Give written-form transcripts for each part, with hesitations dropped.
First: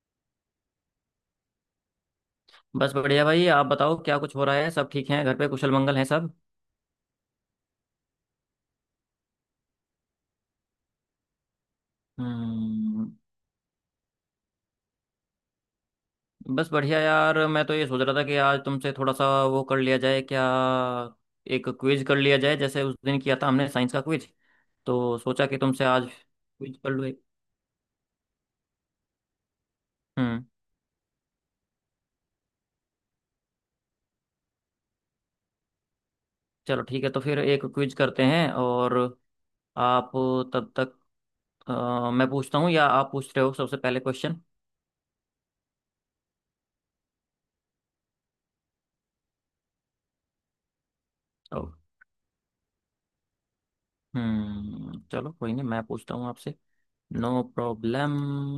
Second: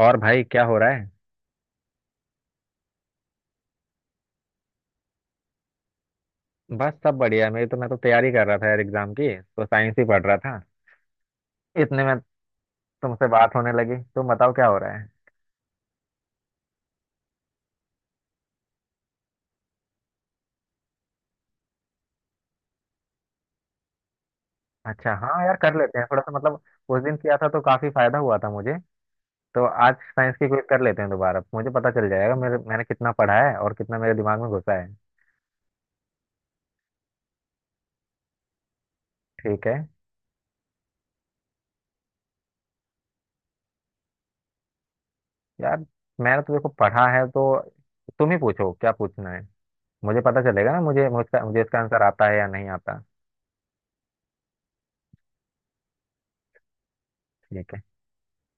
और भाई क्या हो रहा है। बस बढ़िया भाई, आप बताओ क्या कुछ हो रहा है। सब ठीक हैं? घर पे कुशल मंगल हैं सब? बस सब बढ़िया। मेरी तो मैं तो तैयारी कर रहा था यार एग्जाम की, तो साइंस ही पढ़ रहा था इतने में हम्म। तुमसे बात होने लगी। तुम बताओ क्या हो रहा है। बस बढ़िया यार, मैं तो ये सोच रहा था कि आज तुमसे थोड़ा सा वो कर लिया जाए क्या, एक क्विज कर लिया जाए, जैसे उस दिन किया था हमने साइंस का क्विज। अच्छा तो हाँ सोचा यार, कि कर तुमसे लेते आज हैं थोड़ा सा मतलब, क्विज कर उस लूँ दिन एक। किया था तो काफी फायदा हुआ था मुझे। तो आज साइंस हम्म। की क्विज कर लेते हैं दोबारा, मुझे पता चल जाएगा मेरे मैंने कितना पढ़ा है और कितना मेरे दिमाग में घुसा है। चलो ठीक है, तो फिर एक क्विज करते हैं। और ठीक है। आप तब तक मैं पूछता हूँ या आप पूछ रहे हो सबसे पहले क्वेश्चन? यार मैंने तो देखो पढ़ा है, तो तुम ही पूछो क्या पूछना है। मुझे पता चलेगा ना मुझे ओ। इसका आंसर आता है या नहीं आता। हम्म, चलो कोई नहीं, मैं पूछता हूँ आपसे। नो ठीक है। Problem.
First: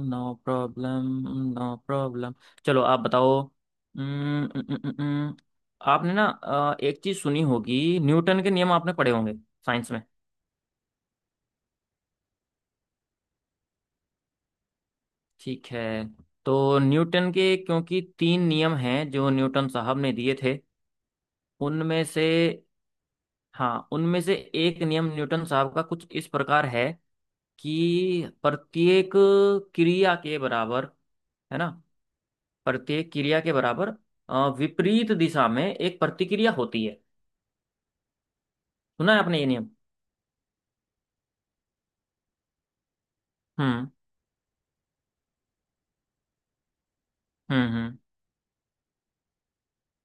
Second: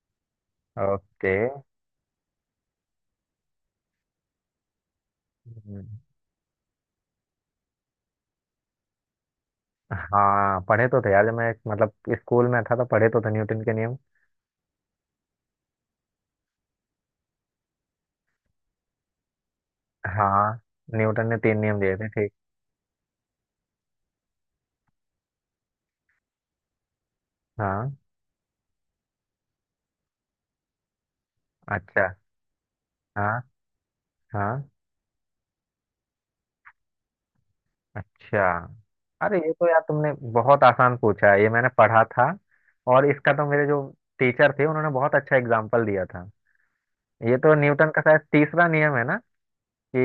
No problem. Okay. No problem. चलो आप बताओ। उम्म, उम्म, उम्म, उम्म, हम्म। आपने ना एक चीज सुनी होगी, न्यूटन के नियम आपने पढ़े होंगे साइंस में। हाँ, पढ़े तो थे यार, जब मैं मतलब स्कूल में था तो पढ़े तो थे न्यूटन के नियम। ठीक है। तो न्यूटन के क्योंकि तीन नियम हैं जो न्यूटन साहब ने दिए हाँ, थे। न्यूटन ने तीन नियम दिए उनमें थे, से, ठीक। हाँ उनमें से एक नियम न्यूटन साहब का कुछ इस प्रकार है हाँ। कि प्रत्येक क्रिया के बराबर, है ना, अच्छा। प्रत्येक क्रिया हाँ। के बराबर हाँ। विपरीत दिशा में एक प्रतिक्रिया होती है। अच्छा। सुना है अरे आपने ये ये तो नियम? यार तुमने बहुत आसान पूछा है, ये मैंने पढ़ा था और इसका तो मेरे जो हम्म। टीचर थे उन्होंने बहुत अच्छा एग्जाम्पल दिया था। ये तो हम्म। न्यूटन हम्म। का शायद तीसरा नियम है ना, कि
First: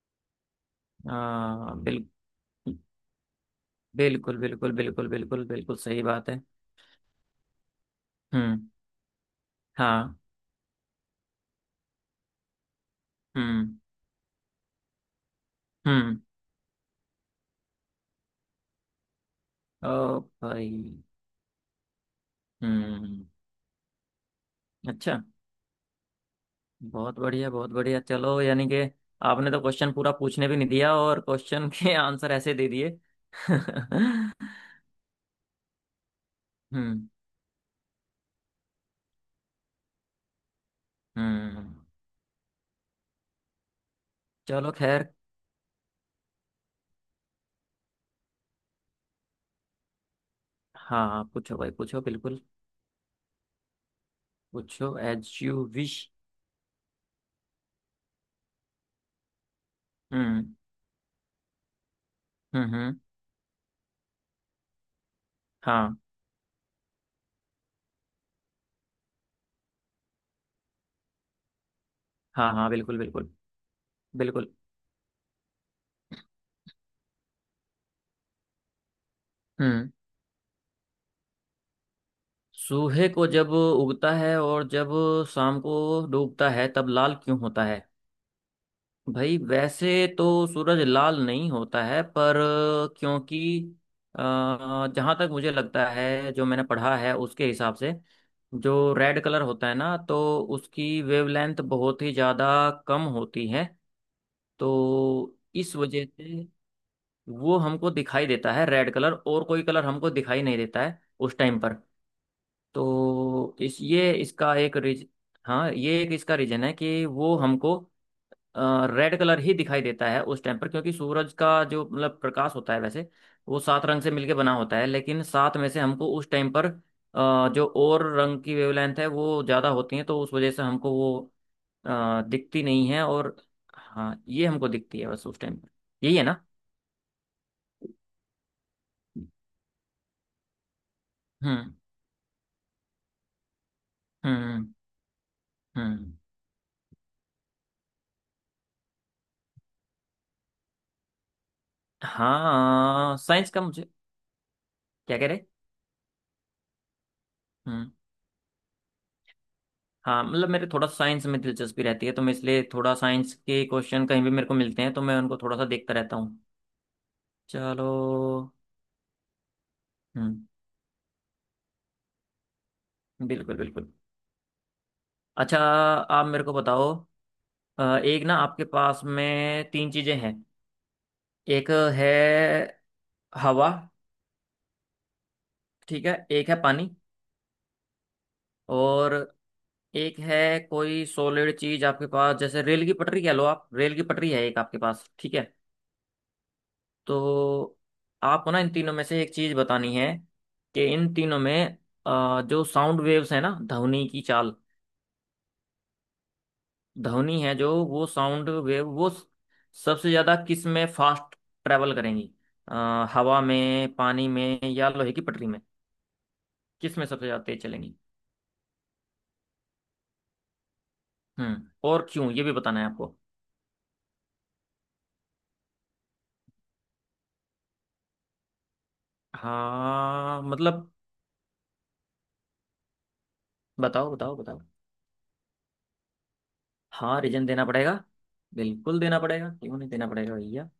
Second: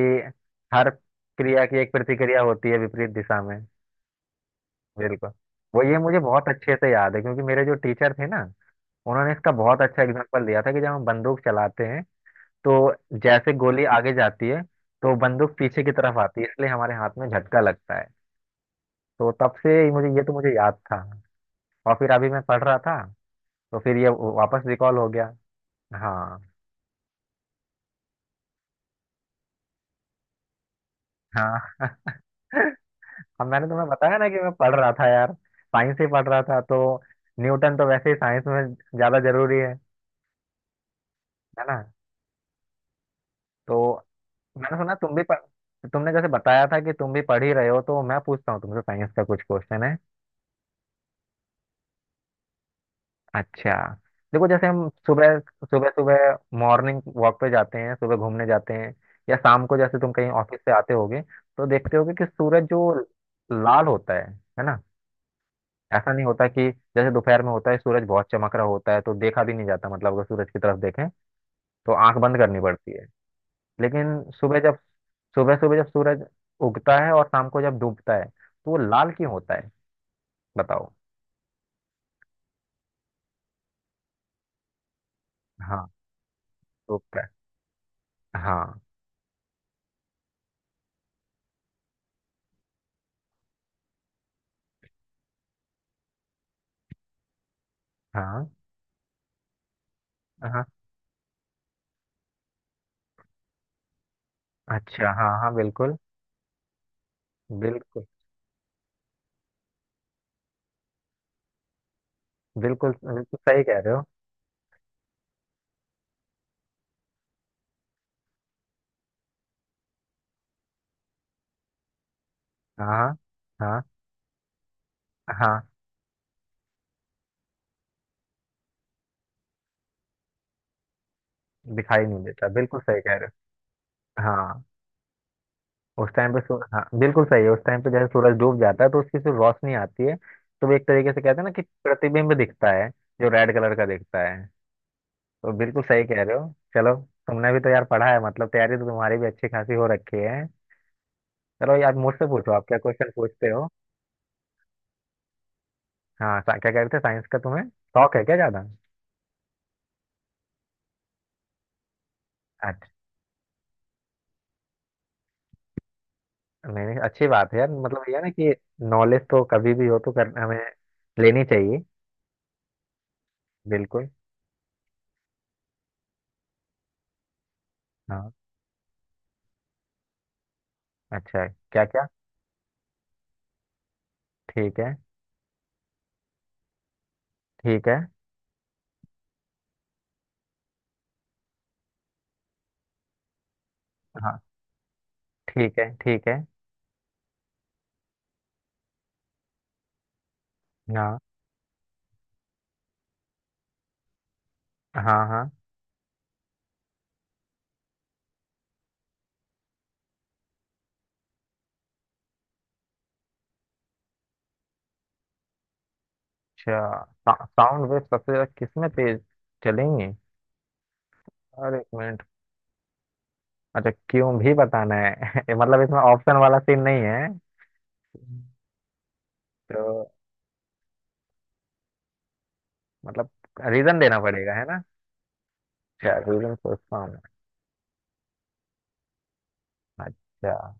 हर क्रिया आ, की एक बिल, प्रतिक्रिया होती है विपरीत दिशा में। बिल्कुल बिल्कुल बिल्कुल बिल्कुल। बिल्कुल बिल्कुल वो ये सही मुझे बात है। बहुत अच्छे से याद है क्योंकि मेरे जो टीचर थे ना, हम्म। उन्होंने इसका बहुत अच्छा हाँ। एग्जाम्पल दिया था कि जब हम बंदूक चलाते हैं तो जैसे हम्म। गोली आगे जाती है तो बंदूक पीछे की तरफ हम्म। आती है, इसलिए हमारे हाथ में झटका लगता है। तो तब से ओ ही मुझे ये तो मुझे याद था, भाई। और फिर अभी मैं पढ़ रहा था हम्म। तो फिर ये वापस रिकॉल हो अच्छा। गया। हाँ। बहुत बढ़िया बहुत बढ़िया, चलो यानी कि आपने तो क्वेश्चन पूरा पूछने भी नहीं दिया और हाँ। क्वेश्चन के आंसर ऐसे दे दिए। अब मैंने तुम्हें बताया ना हम्म। कि मैं पढ़ रहा था यार, साइंस ही पढ़ रहा था तो न्यूटन तो वैसे ही साइंस में ज्यादा जरूरी है ना। हम्म। तो चलो मैंने सुना खैर। तुम भी पढ़ तुमने जैसे बताया था कि तुम भी पढ़ ही रहे हो, तो मैं पूछता हूँ तुमसे साइंस का कुछ क्वेश्चन है। हाँ पूछो भाई, पूछो बिल्कुल। अच्छा, देखो जैसे हम पूछो, एज सुबह यू सुबह विश। सुबह मॉर्निंग वॉक पे जाते हैं, सुबह घूमने जाते हैं, या शाम को जैसे तुम कहीं हम्म। ऑफिस से आते होगे तो देखते होगे कि सूरज हम्म जो हम्म, लाल होता है ना। हाँ। ऐसा नहीं होता कि जैसे दोपहर में होता है सूरज बहुत चमक रहा होता है तो देखा भी नहीं जाता, मतलब अगर सूरज की तरफ देखें तो आंख बंद हाँ करनी हाँ पड़ती बिल्कुल है। बिल्कुल। लेकिन बिल्कुल। सुबह जब सुबह सुबह जब सूरज उगता है और शाम को जब डूबता है तो वो लाल क्यों होता है, हम्म। बताओ। सूहे को जब उगता है और जब शाम को हाँ। डूबता है तब तो लाल क्यों होता है? हाँ। भाई वैसे तो सूरज लाल नहीं होता है पर क्योंकि जहां तक मुझे लगता है जो मैंने पढ़ा है उसके हिसाब से, हाँ। जो रेड कलर होता है ना तो हाँ। उसकी वेवलेंथ बहुत ही ज्यादा कम होती है। अच्छा। हाँ, तो हाँ इस बिल्कुल वजह से वो हमको बिल्कुल दिखाई देता है रेड कलर, और कोई कलर हमको दिखाई नहीं देता है उस टाइम पर। बिल्कुल बिल्कुल तो सही इस कह रहे हो। ये इसका एक रीज हाँ ये एक इसका रीजन है कि वो हमको रेड कलर ही दिखाई देता है उस टाइम पर, क्योंकि सूरज का जो मतलब प्रकाश होता है वैसे हाँ। वो हाँ। सात रंग से मिलके बना होता है, लेकिन सात हाँ, में से हमको उस टाइम पर जो और रंग की वेवलेंथ है वो ज़्यादा होती है तो उस वजह से हमको वो दिखाई नहीं देता, दिखती बिल्कुल नहीं सही है। कह रहे और हो। हाँ ये हाँ, हमको दिखती है बस उस टाइम पर, उस यही है टाइम पे ना। सूर- हाँ बिल्कुल सही है, उस टाइम पे जैसे सूरज डूब जाता है तो उसकी जो रोशनी आती है तो वो एक तरीके से कहते हैं ना कि हम्म। प्रतिबिंब दिखता है, जो रेड कलर का दिखता हम्म। है। हम्म। तो बिल्कुल सही हम्म। कह रहे हो। चलो, तुमने भी तो यार पढ़ा है, मतलब तैयारी तो तुम्हारी भी अच्छी खासी हो रखी है। चलो यार, मुझसे पूछो आप क्या क्वेश्चन हाँ पूछते साइंस का हो। मुझे, क्या कह रहे। हाँ, क्या कहते थे, साइंस का तुम्हें हम्म। शौक है क्या ज्यादा। हाँ मतलब मेरे थोड़ा साइंस में दिलचस्पी रहती है तो मैं इसलिए थोड़ा अच्छा। साइंस के क्वेश्चन कहीं भी मेरे को मिलते हैं तो मैं उनको थोड़ा सा देखता रहता हूँ। नहीं नहीं, अच्छी बात है यार, चलो। मतलब ये है ना कि नॉलेज तो कभी भी हो तो कर हम्म। हमें लेनी चाहिए। बिल्कुल बिल्कुल। बिल्कुल। अच्छा आप मेरे को बताओ, एक हाँ, ना आपके पास में तीन चीजें हैं। अच्छा है। एक क्या क्या। है हवा, ठीक है, ठीक है, एक है पानी, ठीक है। और एक है कोई सॉलिड चीज आपके पास, जैसे रेल की पटरी कह लो आप, रेल की पटरी हाँ, है एक आपके पास, ठीक है। ठीक है ठीक है। तो आपको ना इन तीनों में से एक चीज बतानी है कि इन हाँ। तीनों में जो साउंड वेव्स है ना, ध्वनि की चाल, हाँ। हाँ। ध्वनि है जो, वो साउंड वेव वो सबसे ज्यादा किस में फास्ट ट्रेवल करेंगी, हवा में, पानी में, या लोहे की पटरी में? किस अच्छा, में सबसे ज्यादा तेज साउंड चलेंगी? वेव सबसे ज्यादा किस में तेज चलेंगे। हम्म, और एक और मिनट, क्यों ये भी बताना है आपको। अच्छा क्यों भी बताना है। मतलब इसमें ऑप्शन वाला सीन नहीं है तो, हाँ मतलब मतलब रीजन बताओ देना बताओ पड़ेगा, बताओ, है ना। अच्छा रीजन सोचता हूँ हाँ मैं। रीजन देना पड़ेगा, बिल्कुल देना पड़ेगा, क्यों नहीं देना पड़ेगा भैया। अच्छा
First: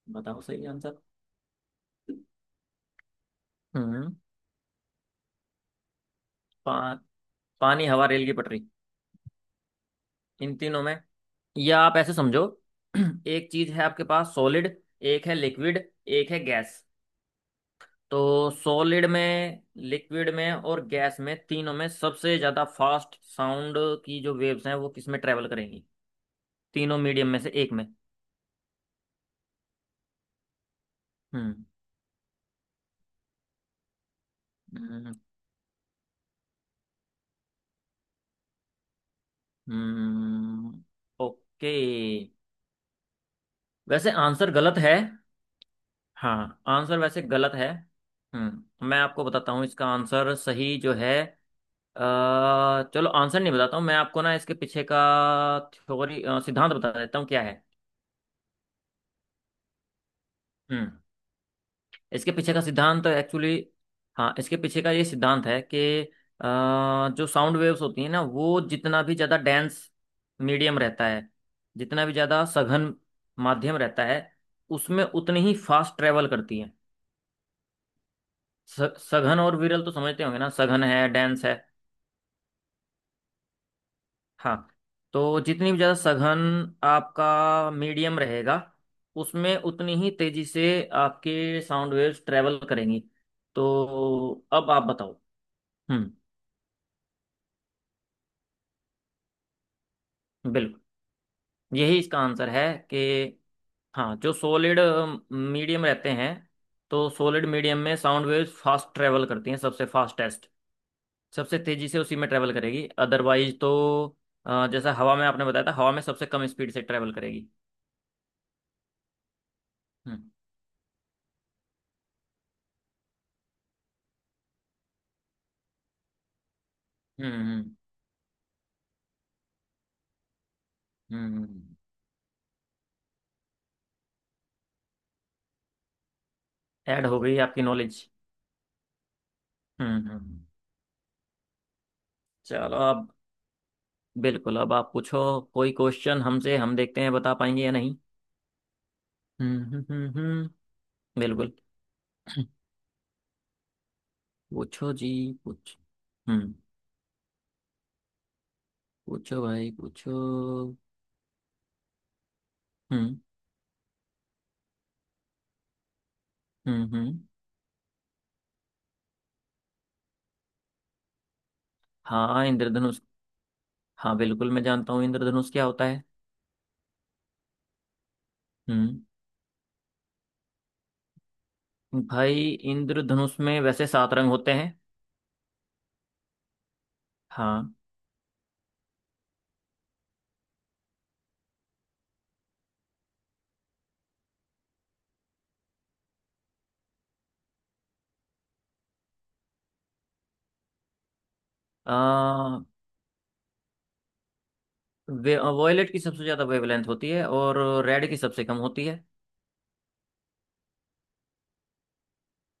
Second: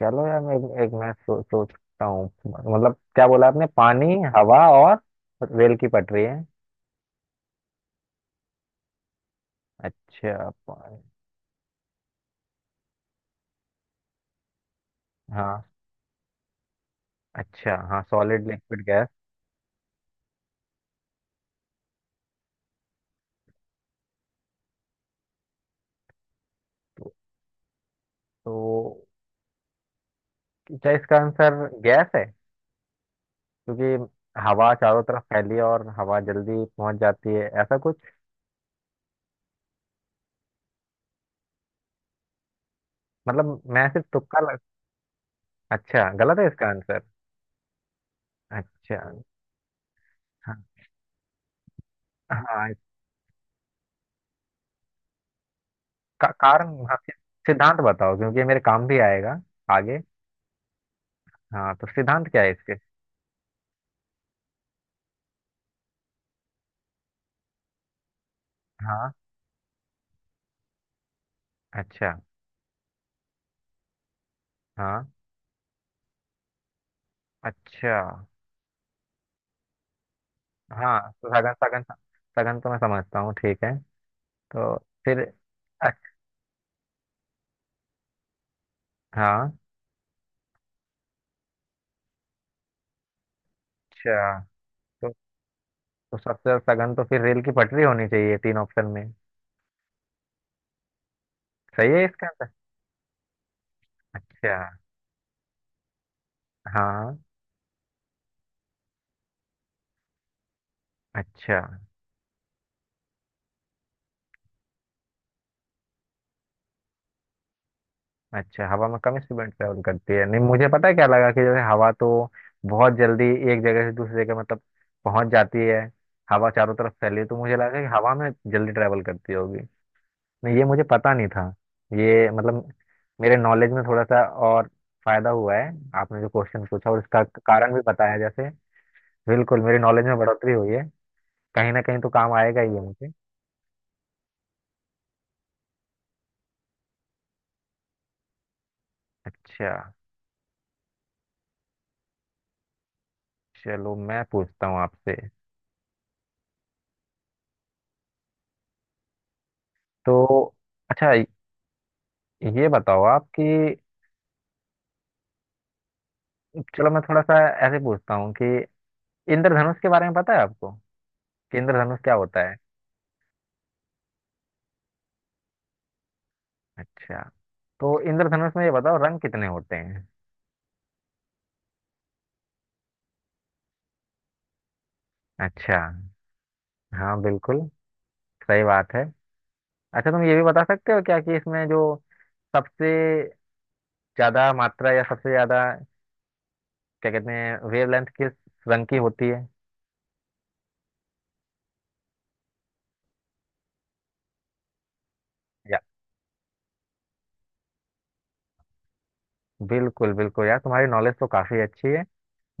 चलो यार बताओ मैं सही एक आंसर। मैं सोचता हूँ, मतलब क्या बोला आपने, पानी, हम्म। हवा और रेल की पटरी है। पानी, हवा, रेल की पटरी, अच्छा, इन तीनों में। पानी। या आप ऐसे समझो, एक चीज है आपके पास सॉलिड, एक है हाँ, लिक्विड, एक है गैस। अच्छा हाँ, सॉलिड तो लिक्विड सॉलिड गैस। में, लिक्विड में और गैस में, तीनों में सबसे ज्यादा फास्ट साउंड की जो वेव्स हैं वो किस में ट्रेवल करेंगी, तीनों तो, मीडियम में से एक में। तो क्या इसका आंसर हम्म। गैस है, क्योंकि हवा चारों हम्म तरफ फैली है और हवा जल्दी पहुंच जाती है, ऐसा कुछ। हम्म, ओके। मतलब मैं सिर्फ वैसे तुक्का आंसर लग। गलत है। अच्छा, गलत है हाँ इसका आंसर आंसर। वैसे गलत है। हम्म, मैं अच्छा। आपको बताता हूँ इसका आंसर हाँ। सही जो है। अ, हाँ। चलो आंसर नहीं बताता हूँ, मैं आपको ना इसके पीछे का थ्योरी सिद्धांत कारण बता हाँ, देता हूँ क्या है। सिद्धांत बताओ क्योंकि ये मेरे काम भी आएगा आगे। हम्म। हाँ, तो सिद्धांत इसके क्या है पीछे का इसके। सिद्धांत एक्चुअली, हाँ इसके पीछे का ये सिद्धांत है कि अ, जो साउंड वेव्स होती हैं ना वो जितना हाँ। भी ज़्यादा डेंस मीडियम रहता है, जितना अच्छा। भी ज़्यादा सघन माध्यम रहता है, उसमें हाँ। उतनी ही फास्ट ट्रेवल करती है। अच्छा। स- सघन और विरल तो समझते होंगे ना, सघन हाँ, है तो डेंस सगन। है। सगन, सगन तो मैं समझता हूँ, ठीक है। हाँ तो फिर, तो जितनी भी ज़्यादा अच्छ- सघन आपका मीडियम रहेगा, हाँ। उसमें उतनी ही तेज़ी से आपके साउंड वेव्स ट्रेवल करेंगी। अच्छा, तो अब आप तो, बताओ। हम्म। तो सबसे ज्यादा सगन तो फिर रेल की पटरी होनी चाहिए तीन ऑप्शन में। बिल्कुल, सही यही है इसका इसका आंसर? आंसर है कि हाँ जो अच्छा। सॉलिड मीडियम रहते हैं, तो हाँ। सॉलिड मीडियम में साउंड वेव्स फास्ट ट्रेवल करती हैं, सबसे फास्टेस्ट, सबसे अच्छा। तेज़ी से उसी में ट्रेवल करेगी। अदरवाइज तो जैसा हवा में आपने बताया था, हवा में सबसे कम स्पीड से ट्रेवल करेगी। अच्छा, हवा में कम स्पीड ट्रेवल करती है, हम्म। नहीं मुझे पता है, क्या लगा कि जैसे हवा तो बहुत जल्दी एक जगह से दूसरी जगह मतलब पहुंच जाती है, हवा चारों तरफ फैली है, हम्म तो मुझे हम्म लगा कि हवा में जल्दी ट्रेवल करती होगी। नहीं ये मुझे पता नहीं हम्म, था। हम्म। ये मतलब मेरे नॉलेज में थोड़ा सा और फायदा हुआ है, आपने जो क्वेश्चन पूछा और ऐड हो इसका गई आपकी कारण भी नॉलेज। बताया जैसे। बिल्कुल, मेरी हम्म नॉलेज हम्म में हम्म। बढ़ोतरी हुई है। कहीं ना कहीं तो काम आएगा ही चलो ये अब, मुझे। बिल्कुल अब आप पूछो कोई क्वेश्चन हमसे, हम देखते हैं बता पाएंगे या नहीं। हम्म अच्छा। हम्म हम्म हम्म, बिल्कुल। चलो मैं पूछता हूँ पूछो जी, आपसे। पूछ हम्म, पूछो भाई तो पूछो। अच्छा, ये बताओ हम्म। आप कि, हम्म। चलो मैं हम्म। थोड़ा सा ऐसे पूछता हूँ कि इंद्रधनुष के बारे में पता है आपको, कि इंद्रधनुष क्या हाँ होता है। इंद्रधनुष, हाँ बिल्कुल मैं जानता हूँ इंद्रधनुष क्या होता है। अच्छा, तो इंद्रधनुष में ये बताओ हम्म। रंग कितने होते हैं। भाई इंद्रधनुष में वैसे सात रंग होते हैं। अच्छा, हाँ बिल्कुल, हाँ। सही बात है। अच्छा, तुम ये भी बता सकते हो क्या कि इसमें जो सबसे ज्यादा मात्रा या सबसे ज्यादा क्या कहते हैं, वेवलेंथ किस रंग की होती है। आ, या, वॉयलेट की सबसे ज्यादा वेवलेंथ होती है और रेड की सबसे कम होती है। बिल्कुल बिल्कुल यार, तुम्हारी नॉलेज तो काफी अच्छी है।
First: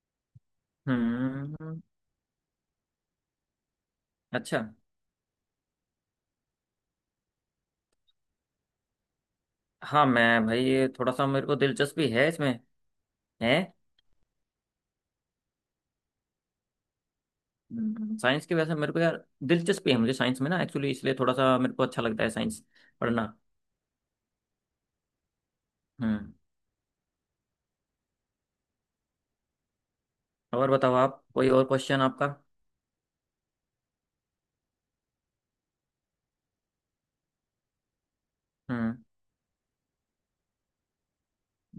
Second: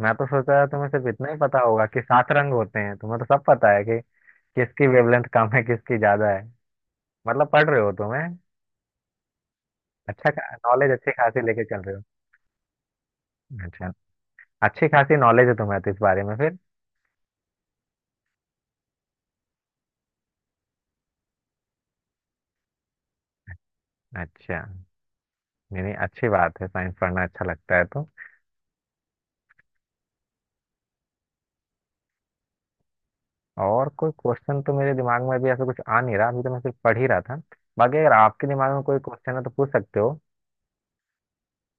मैं तो सोचा था तुम्हें सिर्फ इतना ही पता हम्म। होगा कि सात रंग होते हैं, तुम्हें तो सब पता है कि अच्छा। किसकी वेवलेंथ कम है किसकी ज्यादा है, मतलब पढ़ रहे हो तुम्हें। हाँ अच्छा, मैं भाई ये नॉलेज अच्छी थोड़ा सा खासी मेरे को लेके चल रहे दिलचस्पी है इसमें, है। हो। अच्छा, अच्छी खासी नॉलेज है तुम्हें तो इस बारे में फिर। हम्म। साइंस की वजह से मेरे को यार दिलचस्पी है, मुझे साइंस में ना एक्चुअली इसलिए थोड़ा सा मेरे को अच्छा लगता है साइंस पढ़ना। अच्छा, नहीं नहीं अच्छी हम्म। बात है, साइंस पढ़ना अच्छा लगता है तो। और बताओ आप, कोई और क्वेश्चन आपका। और कोई क्वेश्चन तो मेरे दिमाग में अभी ऐसा कुछ आ नहीं रहा, अभी तो मैं सिर्फ पढ़ ही रहा था, बाकी अगर आपके दिमाग में हम्म। कोई क्वेश्चन है तो पूछ सकते हो।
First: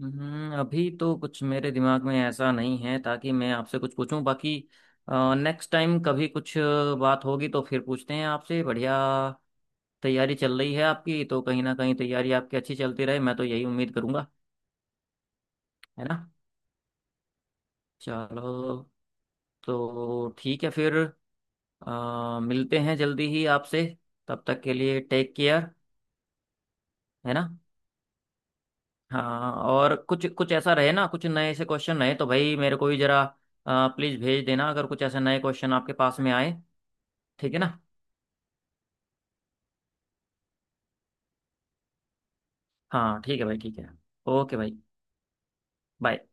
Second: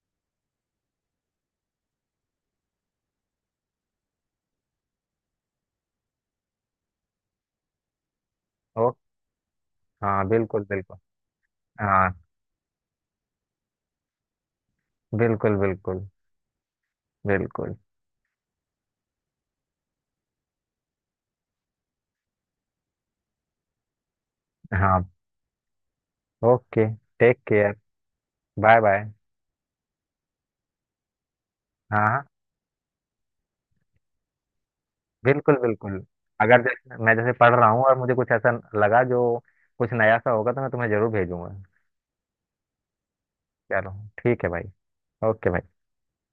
अभी तो कुछ मेरे दिमाग में ऐसा नहीं है ताकि मैं आपसे कुछ पूछूं, बाकी नेक्स्ट टाइम कभी कुछ बात होगी तो फिर पूछते हैं आपसे। ओ। बढ़िया, हाँ तैयारी चल बिल्कुल रही है बिल्कुल। आपकी तो कहीं ना कहीं हाँ। तैयारी आपकी अच्छी चलती रहे, मैं तो यही उम्मीद करूंगा, बिल्कुल है बिल्कुल। ना। बिल्कुल। चलो तो ठीक है फिर, मिलते हैं जल्दी ही आपसे, तब तक के लिए हाँ। Take care. ओके, है टेक ना। केयर। Bye bye. हाँ और कुछ, कुछ ऐसा रहे ना, कुछ नए से क्वेश्चन हाँ। रहे हाँ तो भाई मेरे को भी जरा प्लीज़ भेज देना, अगर कुछ ऐसे नए बिल्कुल क्वेश्चन आपके बिल्कुल। पास में आए। अगर जैसे मैं जैसे ठीक पढ़ है रहा ना। हूँ और मुझे कुछ ऐसा लगा जो कुछ नया सा होगा तो मैं तुम्हें जरूर भेजूंगा। हाँ ठीक है भाई, ठीक है। चलो, ठीक है ओके भाई। भाई। ओके भाई। बाय।